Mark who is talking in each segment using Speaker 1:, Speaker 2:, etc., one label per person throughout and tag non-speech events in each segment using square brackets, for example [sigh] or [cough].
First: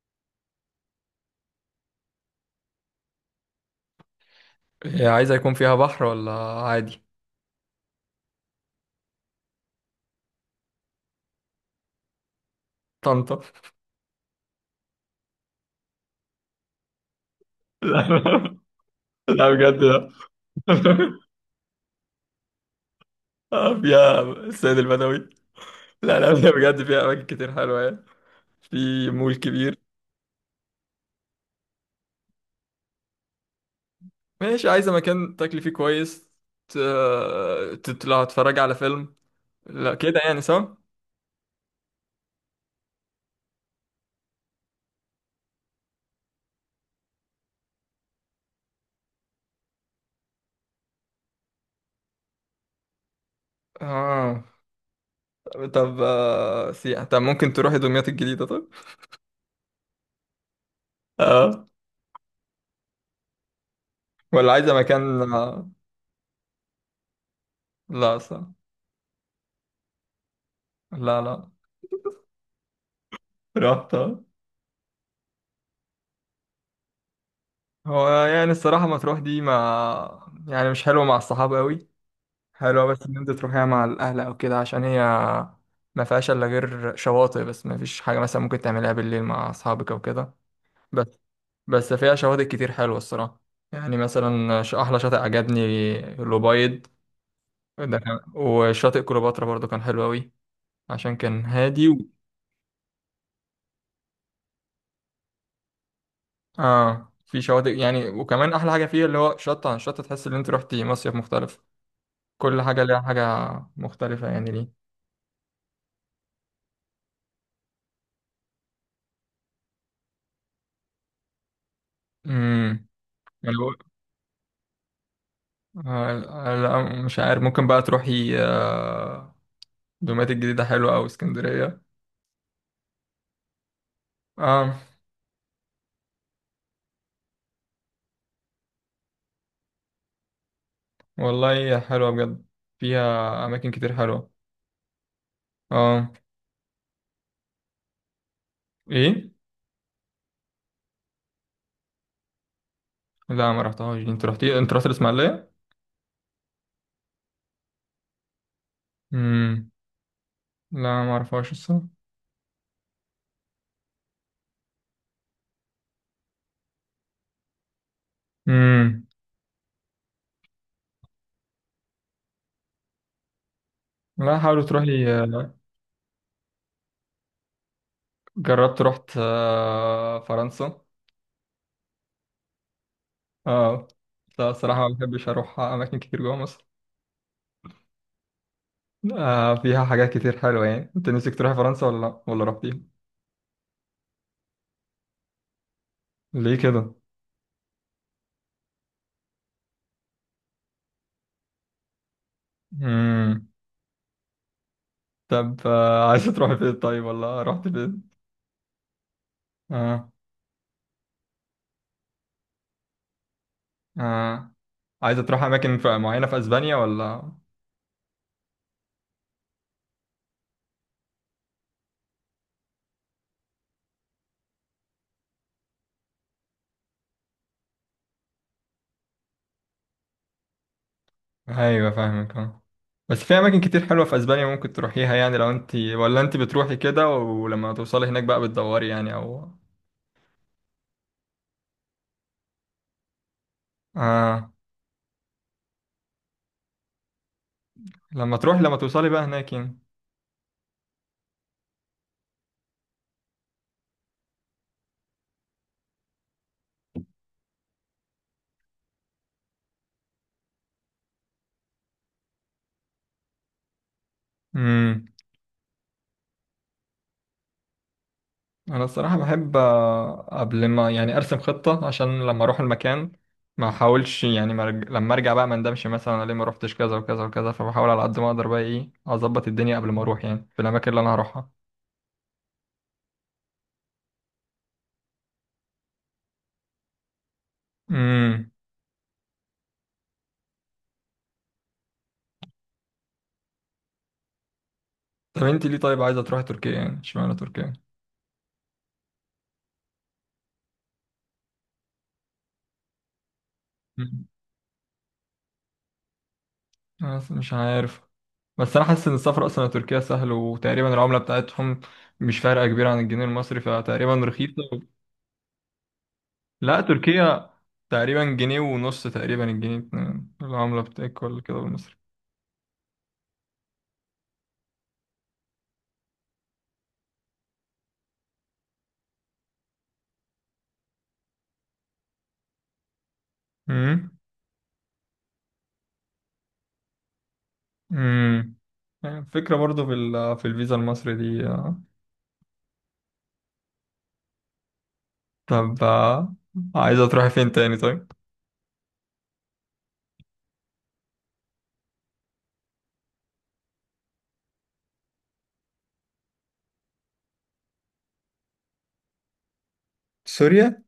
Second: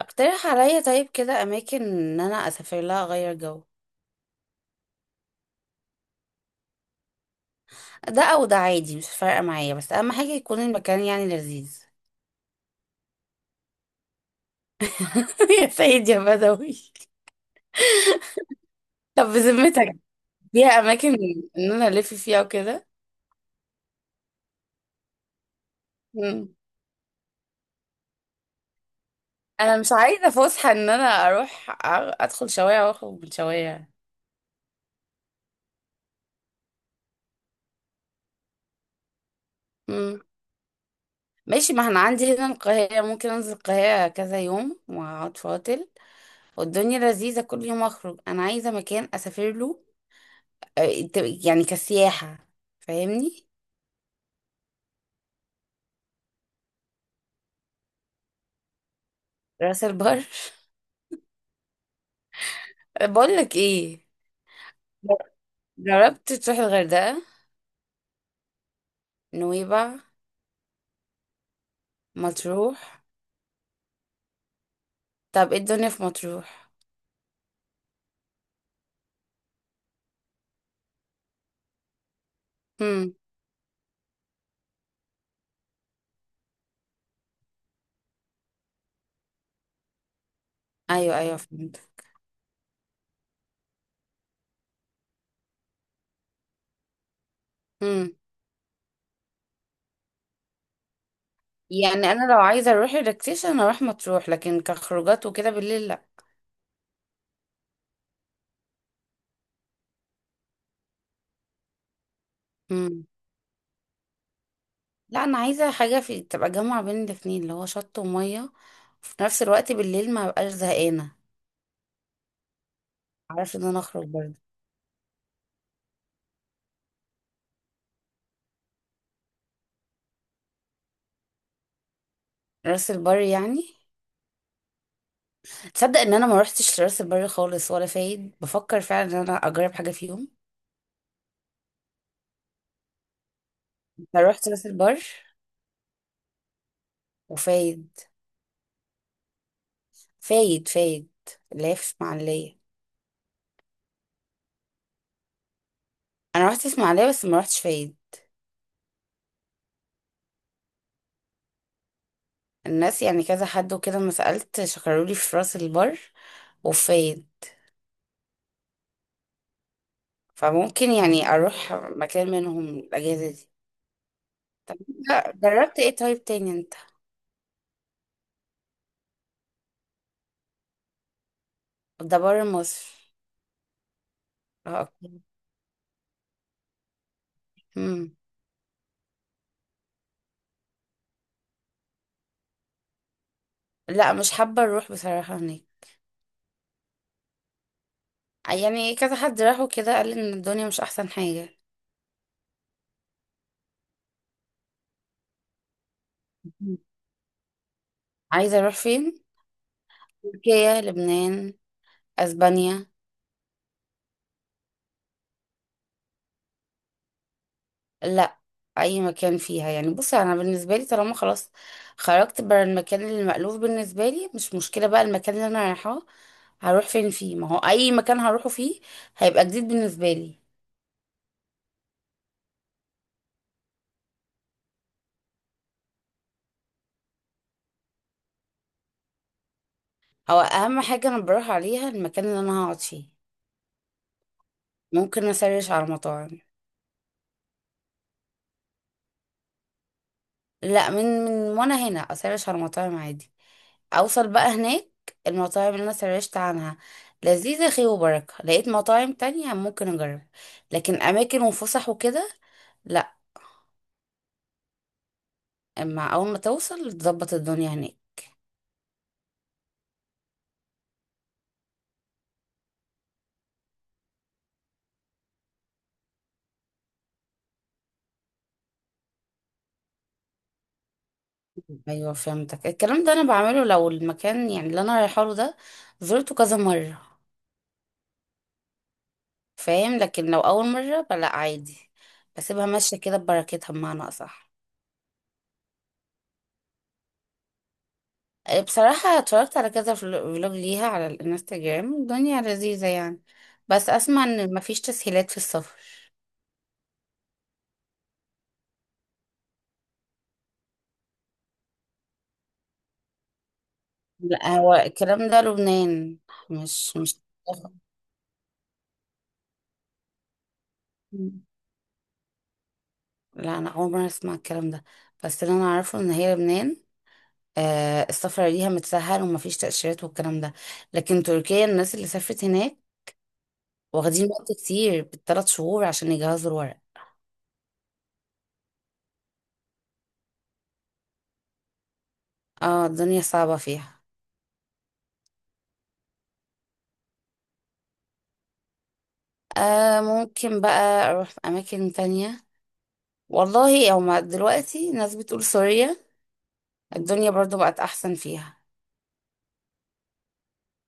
Speaker 1: اقترح عليا، طيب كده اماكن ان انا اسافر لها اغير جو.
Speaker 2: هي عايزة يكون فيها بحر ولا عادي؟
Speaker 1: ده او ده عادي، مش فارقه معايا، بس اهم حاجه يكون المكان يعني لذيذ.
Speaker 2: طنطا. [laughs]
Speaker 1: [laughs] يا سيد يا بدوي،
Speaker 2: لا.
Speaker 1: طب
Speaker 2: لا بجد
Speaker 1: بذمتك
Speaker 2: لا.
Speaker 1: فيها اماكن
Speaker 2: [laughs]
Speaker 1: ان انا الف فيها وكده؟
Speaker 2: آه، فيها السيد البدوي. لا، لا،
Speaker 1: مم.
Speaker 2: فيها بجد. فيها أماكن كتير حلوة يعني. في مول
Speaker 1: انا
Speaker 2: كبير.
Speaker 1: مش عايزه فسحه ان انا اروح ادخل شوارع واخرج من شوارع.
Speaker 2: ماشي، عايزة مكان تاكلي فيه كويس، تطلع تتفرج على فيلم، لا كده
Speaker 1: مم.
Speaker 2: يعني، صح؟
Speaker 1: ماشي، ما انا عندي هنا القاهره، ممكن انزل القاهره كذا يوم واقعد فاضل والدنيا لذيذه كل يوم اخرج. انا عايزه مكان اسافر له، آه، انت- يعني كسياحة، فاهمني.
Speaker 2: اه. طب سياحة. طب ممكن تروحي دمياط الجديدة طب؟
Speaker 1: راس البر [laughs]
Speaker 2: اه.
Speaker 1: بقول لك ايه،
Speaker 2: ولا عايزة مكان.
Speaker 1: جربت تروح الغردقة،
Speaker 2: لا، صح.
Speaker 1: نويبع،
Speaker 2: لا، لا.
Speaker 1: مطروح؟
Speaker 2: رحت.
Speaker 1: طب ايه الدنيا في مطروح؟
Speaker 2: هو يعني الصراحة مطروح دي ما يعني مش حلوة مع الصحاب قوي. حلوة بس
Speaker 1: هم.
Speaker 2: إن أنت تروحيها مع الأهل أو كده، عشان هي ما فيهاش إلا غير شواطئ، بس ما فيش حاجة مثلا ممكن تعملها بالليل مع أصحابك أو كده.
Speaker 1: ايوه
Speaker 2: بس.
Speaker 1: ايوه، فهمت.
Speaker 2: بس فيها شواطئ كتير حلوة الصراحة. يعني مثلا أحلى شاطئ عجبني الأبيض. ده
Speaker 1: هم.
Speaker 2: كان، وشاطئ كليوباترا برضو كان حلو أوي. عشان كان هادي.
Speaker 1: يعني انا لو عايزة اروح ريلاكسيشن اروح مطروح، لكن كخروجات وكده بالليل لا.
Speaker 2: آه، في شواطئ يعني، وكمان أحلى حاجة فيه اللي هو شط عن شط، تحس إن أنت روحتي مصيف مختلف. كل حاجة ليها
Speaker 1: هم.
Speaker 2: حاجة مختلفة يعني ليه.
Speaker 1: لا، انا عايزة حاجة في تبقى جامعة بين الاتنين، اللي هو شط ومية وفي نفس الوقت بالليل ما بقاش زهقانة،
Speaker 2: امم يعني
Speaker 1: عارف، ان
Speaker 2: بقول-
Speaker 1: انا اخرج برضه.
Speaker 2: آه، لا مش عارف، ممكن بقى تروحي دومات الجديدة حلوة، أو اسكندرية.
Speaker 1: راس البر يعني؟
Speaker 2: اه.
Speaker 1: تصدق ان انا ما روحتش راس البر خالص ولا فايد؟ بفكر فعلا ان انا اجرب حاجه فيهم.
Speaker 2: والله حلوة بجد، فيها أماكن كتير
Speaker 1: انا
Speaker 2: حلوة.
Speaker 1: روحت راس البر
Speaker 2: اه.
Speaker 1: وفايد.
Speaker 2: ايه.
Speaker 1: فايد فايد اللي هي في اسماعيليه.
Speaker 2: لا، ما رحتهاش دي. انت رحت الإسماعيلية.
Speaker 1: انا روحت اسماعيليه بس ما روحتش فايد.
Speaker 2: امم. لا، ما اعرفهاش الصراحة.
Speaker 1: الناس يعني كذا حد وكده، ما سالت، شكروا لي في راس البر وفايد،
Speaker 2: امم.
Speaker 1: فممكن يعني اروح مكان منهم الاجازه دي.
Speaker 2: لا، حاولت تروحي
Speaker 1: لا،
Speaker 2: آه،
Speaker 1: جربت ايه طيب تاني انت؟
Speaker 2: جربت، رحت فرنسا.
Speaker 1: ده بره مصر.
Speaker 2: اه. لا
Speaker 1: اه،
Speaker 2: الصراحة ما
Speaker 1: اوكي.
Speaker 2: بحبش أروح أماكن كتير جوه مصر.
Speaker 1: مم.
Speaker 2: آه، فيها حاجات كتير حلوة يعني. انت نفسك تروحي فرنسا ولا لا، ولا رحتيها؟
Speaker 1: لا، مش حابه اروح بصراحه هناك.
Speaker 2: ليه كده؟
Speaker 1: يعني كذا حد راح وكده، قال ان الدنيا مش احسن حاجه.
Speaker 2: امم. طب [laughs] عايزة تروحي فين طيب، ولا رحت فين؟
Speaker 1: عايزة اروح فين؟
Speaker 2: اه.
Speaker 1: تركيا، لبنان، اسبانيا.
Speaker 2: اه. عايزة تروحي اماكن معينة في اسبانيا ولا؟
Speaker 1: لا، اي مكان فيها يعني. بصي، انا بالنسبة لي طالما خلاص خرجت بره المكان اللي مألوف بالنسبة لي، مش مشكلة بقى المكان اللي انا رايحاه هروح فين فيه. ما هو اي مكان هروحه فيه هيبقى جديد بالنسبة لي.
Speaker 2: ايوه فاهمك، اه. بس في اماكن كتير حلوة في اسبانيا ممكن تروحيها يعني. لو انت، ولا انت بتروحي كده، ولما توصلي هناك بقى بتدوري يعني، او…
Speaker 1: او اهم حاجة انا بروح عليها المكان اللي انا هقعد فيه،
Speaker 2: اه.
Speaker 1: ممكن اسرش على مطاعم.
Speaker 2: لما توصلي بقى هناك.
Speaker 1: لا، من وانا هنا اسرش على مطاعم عادي، اوصل بقى هناك، المطاعم اللي انا سرشت عنها لذيذة خير وبركة، لقيت مطاعم تانية ممكن اجرب. لكن اماكن وفسح وكده لا،
Speaker 2: يعني
Speaker 1: اما اول ما توصل تظبط الدنيا هناك.
Speaker 2: انا الصراحه بحب قبل ما، يعني، ارسم خطه، عشان لما اروح المكان ما احاولش يعني لما ارجع بقى ما اندمش. مثلا انا ليه ما روحتش كذا وكذا وكذا، فبحاول على قد ما اقدر بقى ايه، اظبط الدنيا قبل ما اروح يعني في الاماكن اللي انا هروحها.
Speaker 1: ايوه فهمتك، الكلام ده انا بعمله لو المكان يعني اللي انا رايحه له ده زرته كذا مرة،
Speaker 2: امم.
Speaker 1: فاهم؟ لكن لو اول مرة فلا، عادي، بسيبها ماشية كده ببركتها بمعنى اصح.
Speaker 2: طب انت ليه طيب عايزه تروحي تركيا، يعني اشمعنى تركيا؟
Speaker 1: بصراحة اتفرجت على كذا فلوج ليها على الانستجرام، الدنيا لذيذة يعني، بس اسمع
Speaker 2: مم.
Speaker 1: ان مفيش تسهيلات في السفر.
Speaker 2: انا أصلاً مش عارف. بس انا حاسس ان السفر اصلا لتركيا سهل، وتقريبا العمله بتاعتهم مش فارقه كبيره عن الجنيه المصري، فتقريبا
Speaker 1: لا،
Speaker 2: رخيصه.
Speaker 1: هو الكلام ده لبنان،
Speaker 2: لا،
Speaker 1: مش [laughs]
Speaker 2: تركيا تقريبا جنيه ونص، تقريبا الجنيه اتنين. العملة بتاعك ولا كده بالمصري؟
Speaker 1: لا، انا اول مره اسمع الكلام ده، بس اللي انا اعرفه ان هي لبنان، آه، السفر ليها متسهل ومفيش تأشيرات والكلام ده. لكن تركيا الناس اللي سافرت هناك
Speaker 2: امم.
Speaker 1: واخدين وقت كتير بالثلاث شهور عشان يجهزوا الورق.
Speaker 2: امم. يعني فكرة برضو في في الفيزا المصري دي.
Speaker 1: اه، الدنيا صعبة فيها.
Speaker 2: طب عايزة تروحي فين تاني طيب؟
Speaker 1: آه، ممكن بقى اروح في اماكن تانية. والله او ما دلوقتي ناس بتقول سوريا، الدنيا برضو بقت احسن فيها.
Speaker 2: سوريا؟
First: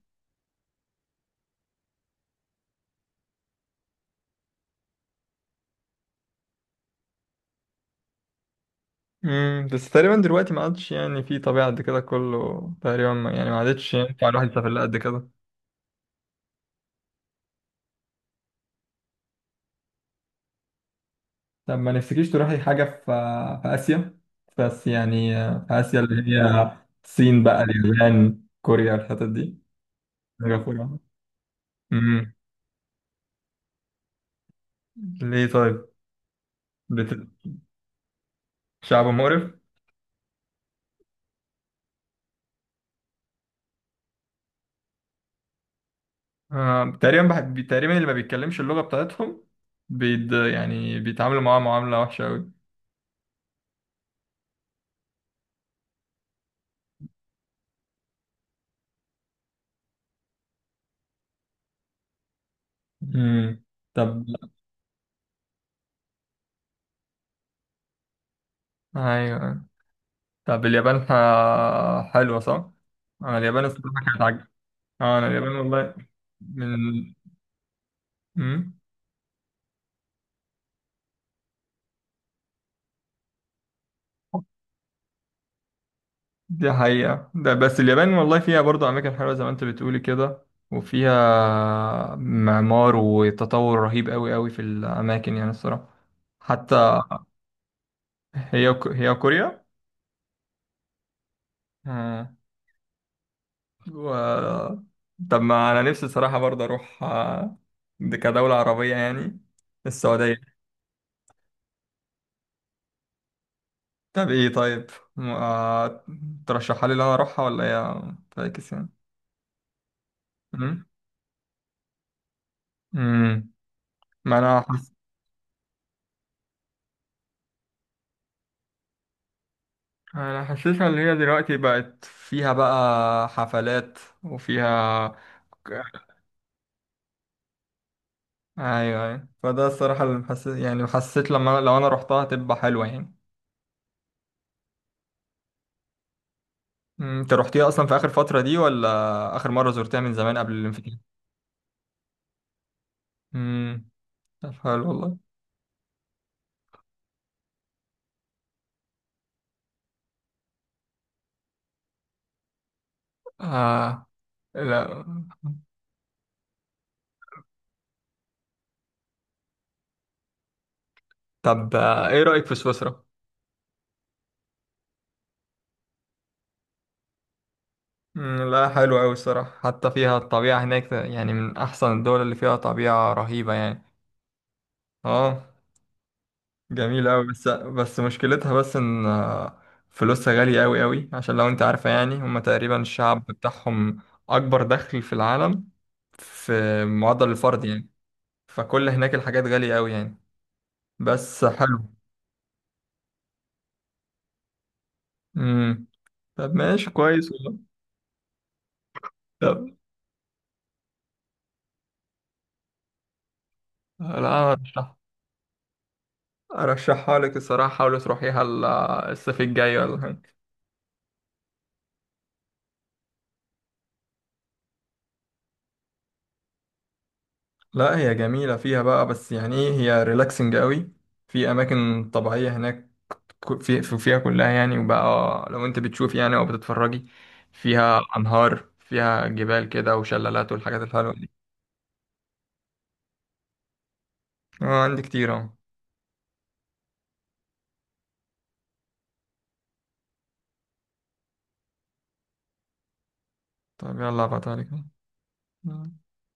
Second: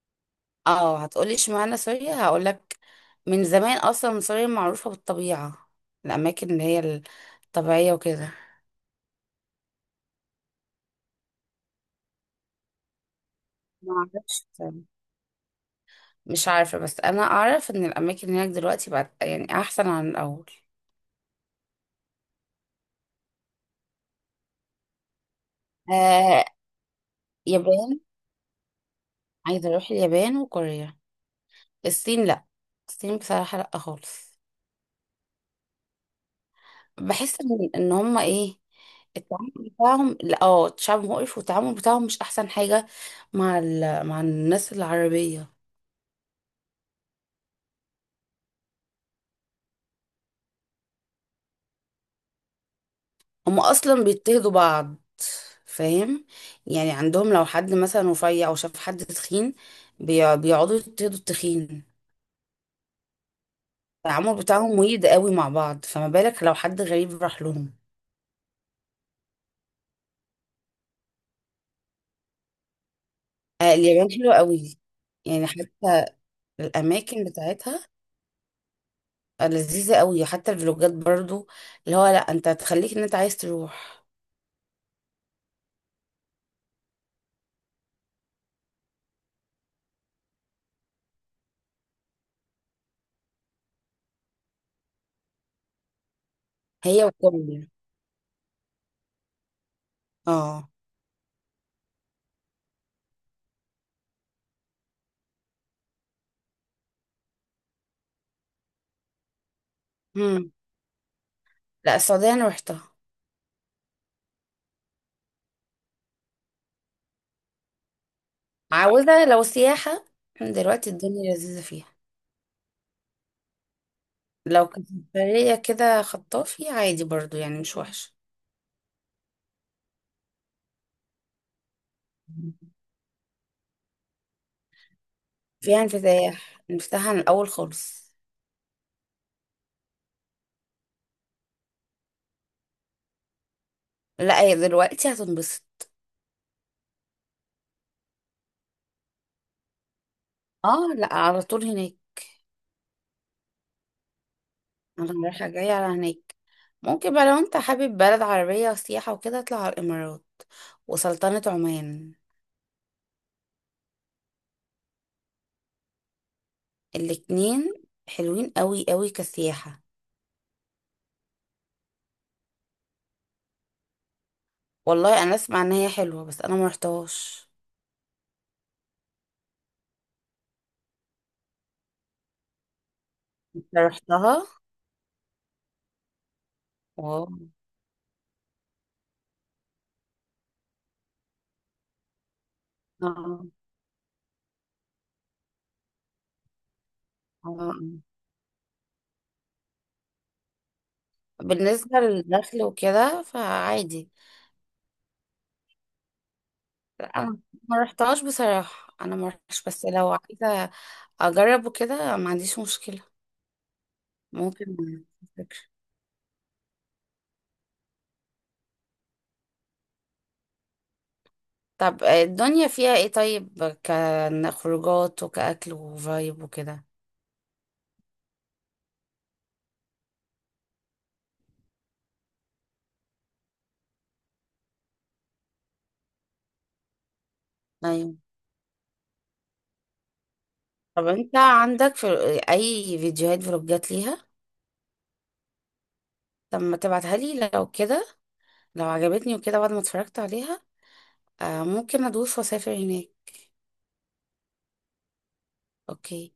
Speaker 1: اه، هتقولي اشمعنى سوريا، هقولك، من زمان اصلا سوريا معروفة بالطبيعة، الاماكن اللي هي الطبيعية وكده.
Speaker 2: امم. بس تقريبا دلوقتي ما عادش، يعني، في طبيعة قد كده. كله تقريبا يعني ما عادتش يعني ينفع
Speaker 1: معرفش،
Speaker 2: الواحد يسافر لها قد كده.
Speaker 1: مش عارفة، بس انا اعرف ان الاماكن هناك دلوقتي بقت يعني احسن عن الاول.
Speaker 2: طب ما نفسكيش تروحي حاجة في آسيا؟ بس يعني في آسيا اللي
Speaker 1: آه.
Speaker 2: هي الصين بقى،
Speaker 1: يابان،
Speaker 2: اليابان، كوريا، الحتت دي،
Speaker 1: عايزة اروح اليابان وكوريا.
Speaker 2: سنغافورة.
Speaker 1: الصين لا، الصين بصراحة لا خالص.
Speaker 2: ليه طيب؟ بت...
Speaker 1: بحس ان هما ايه،
Speaker 2: شعب
Speaker 1: التعامل
Speaker 2: مقرف.
Speaker 1: بتاعهم لا، اه، شعب مقرف والتعامل بتاعهم مش احسن حاجة مع ال... مع الناس العربية.
Speaker 2: تقريبا اللي ما بيتكلمش اللغة بتاعتهم، يعني بيتعاملوا معاها معاملة وحشة أوي.
Speaker 1: هم اصلا بيضطهدوا بعض، فاهم؟ يعني عندهم لو حد مثلا رفيع او شاف حد تخين، بيقعدوا يضطهدوا التخين.
Speaker 2: امم. طب.
Speaker 1: التعامل بتاعهم ويد قوي مع بعض، فما بالك لو حد غريب راح لهم.
Speaker 2: أيوة. طب اليابان حلوة صح؟ أنا اليابان
Speaker 1: آه،
Speaker 2: الصراحة
Speaker 1: اليابان
Speaker 2: كانت
Speaker 1: حلوة
Speaker 2: عاجبة.
Speaker 1: قوي،
Speaker 2: آه، أنا
Speaker 1: يعني
Speaker 2: اليابان والله
Speaker 1: حتى
Speaker 2: من
Speaker 1: الاماكن بتاعتها
Speaker 2: مم؟
Speaker 1: لذيذة قوي، حتى الفلوجات برضو اللي هو لا، انت هتخليك ان انت عايز تروح.
Speaker 2: دي حقيقة ده، بس اليابان والله فيها برضه أماكن حلوة زي ما أنت بتقولي كده. وفيها معمار وتطور رهيب أوي أوي في الأماكن، يعني الصراحة. حتى
Speaker 1: هي وكوريا.
Speaker 2: هي هي كوريا
Speaker 1: اه.
Speaker 2: آه. و... طب ما انا نفسي صراحة برضه اروح دي كدولة عربية يعني، السعودية.
Speaker 1: مم. لا، السعودية انا روحتها.
Speaker 2: طب ايه طيب؟ م- آه، ترشحها لي ان انا اروحها، ولا هي فاكس يعني؟
Speaker 1: عاوزة لو سياحة
Speaker 2: مم؟
Speaker 1: دلوقتي الدنيا لذيذة فيها،
Speaker 2: مم. ما انا
Speaker 1: لو كانت
Speaker 2: حس...
Speaker 1: برية كده خطافي عادي برضو، يعني مش وحشة،
Speaker 2: انا حاسسها ان هي دلوقتي بقت فيها بقى حفلات، وفيها
Speaker 1: فيها
Speaker 2: ك-
Speaker 1: انفتاح، انفتاح عن الأول خالص.
Speaker 2: ايوه، ايوه، فده الصراحة اللي محسس، يعني حسيت لما، لو انا رحتها هتبقى حلوة يعني.
Speaker 1: لا، هي دلوقتي هتنبسط.
Speaker 2: مم، انت رحتيها اصلا في اخر فتره دي، ولا اخر مره زرتها من زمان قبل
Speaker 1: اه
Speaker 2: الانفتاح؟
Speaker 1: لا، على طول هناك،
Speaker 2: امم. طب حلو
Speaker 1: انا
Speaker 2: والله.
Speaker 1: رايحة جاية على هناك. ممكن بقى لو انت حابب بلد عربية وسياحة وكده، اطلع على الإمارات وسلطنة عمان،
Speaker 2: آه. لا.
Speaker 1: الاتنين حلوين قوي قوي كسياحة.
Speaker 2: طب ايه رايك في سويسرا؟
Speaker 1: والله انا اسمع ان هي حلوة، بس انا ما رحتهاش.
Speaker 2: مم، لا حلو قوي الصراحه، حتى فيها الطبيعه هناك. يعني من احسن الدول اللي فيها طبيعه رهيبه
Speaker 1: انت
Speaker 2: يعني.
Speaker 1: رحتها؟
Speaker 2: اه. جميل قوي،
Speaker 1: واو.
Speaker 2: بس مشكلتها بس ان فلوسها غاليه قوي قوي. عشان لو انت عارفه يعني، هم تقريبا الشعب
Speaker 1: آه،
Speaker 2: بتاعهم اكبر دخل في العالم، في معدل
Speaker 1: آه،
Speaker 2: الفرد
Speaker 1: آه.
Speaker 2: يعني. فكل هناك الحاجات غاليه قوي يعني، بس
Speaker 1: بالنسبة
Speaker 2: حلو.
Speaker 1: للدخل وكده فعادي.
Speaker 2: امم. طب ماشي
Speaker 1: لا،
Speaker 2: كويس
Speaker 1: انا
Speaker 2: والله.
Speaker 1: ما رحتهاش بصراحة، انا ما رحتش،
Speaker 2: طب.
Speaker 1: بس لو عايزة اجرب وكده ما عنديش مشكلة.
Speaker 2: لا، أنا
Speaker 1: ممكن،
Speaker 2: ارشح
Speaker 1: فكرة.
Speaker 2: ارشحها لك الصراحه. حاولي تروحيها الصيف الجاي ولا حاجه.
Speaker 1: طب الدنيا فيها ايه طيب، كخروجات وكأكل وفايب وكده؟
Speaker 2: لا هي جميله فيها بقى، بس يعني ايه، هي ريلاكسنج قوي. في اماكن طبيعيه هناك، فيها كلها يعني. وبقى لو انت بتشوفي يعني، او بتتفرجي، فيها
Speaker 1: ايوه.
Speaker 2: انهار، فيها جبال كده، وشلالات، والحاجات
Speaker 1: طب
Speaker 2: الحلوه دي.
Speaker 1: انت عندك في اي فيديوهات فلوجات ليها؟
Speaker 2: اه، عندي كتير اهو.
Speaker 1: طب ما تبعتها لي لو كده، لو عجبتني وكده بعد ما اتفرجت عليها، آه، ممكن ادوس واسافر هناك.
Speaker 2: طب يلا ابعتها لك، أهو.
Speaker 1: اوكي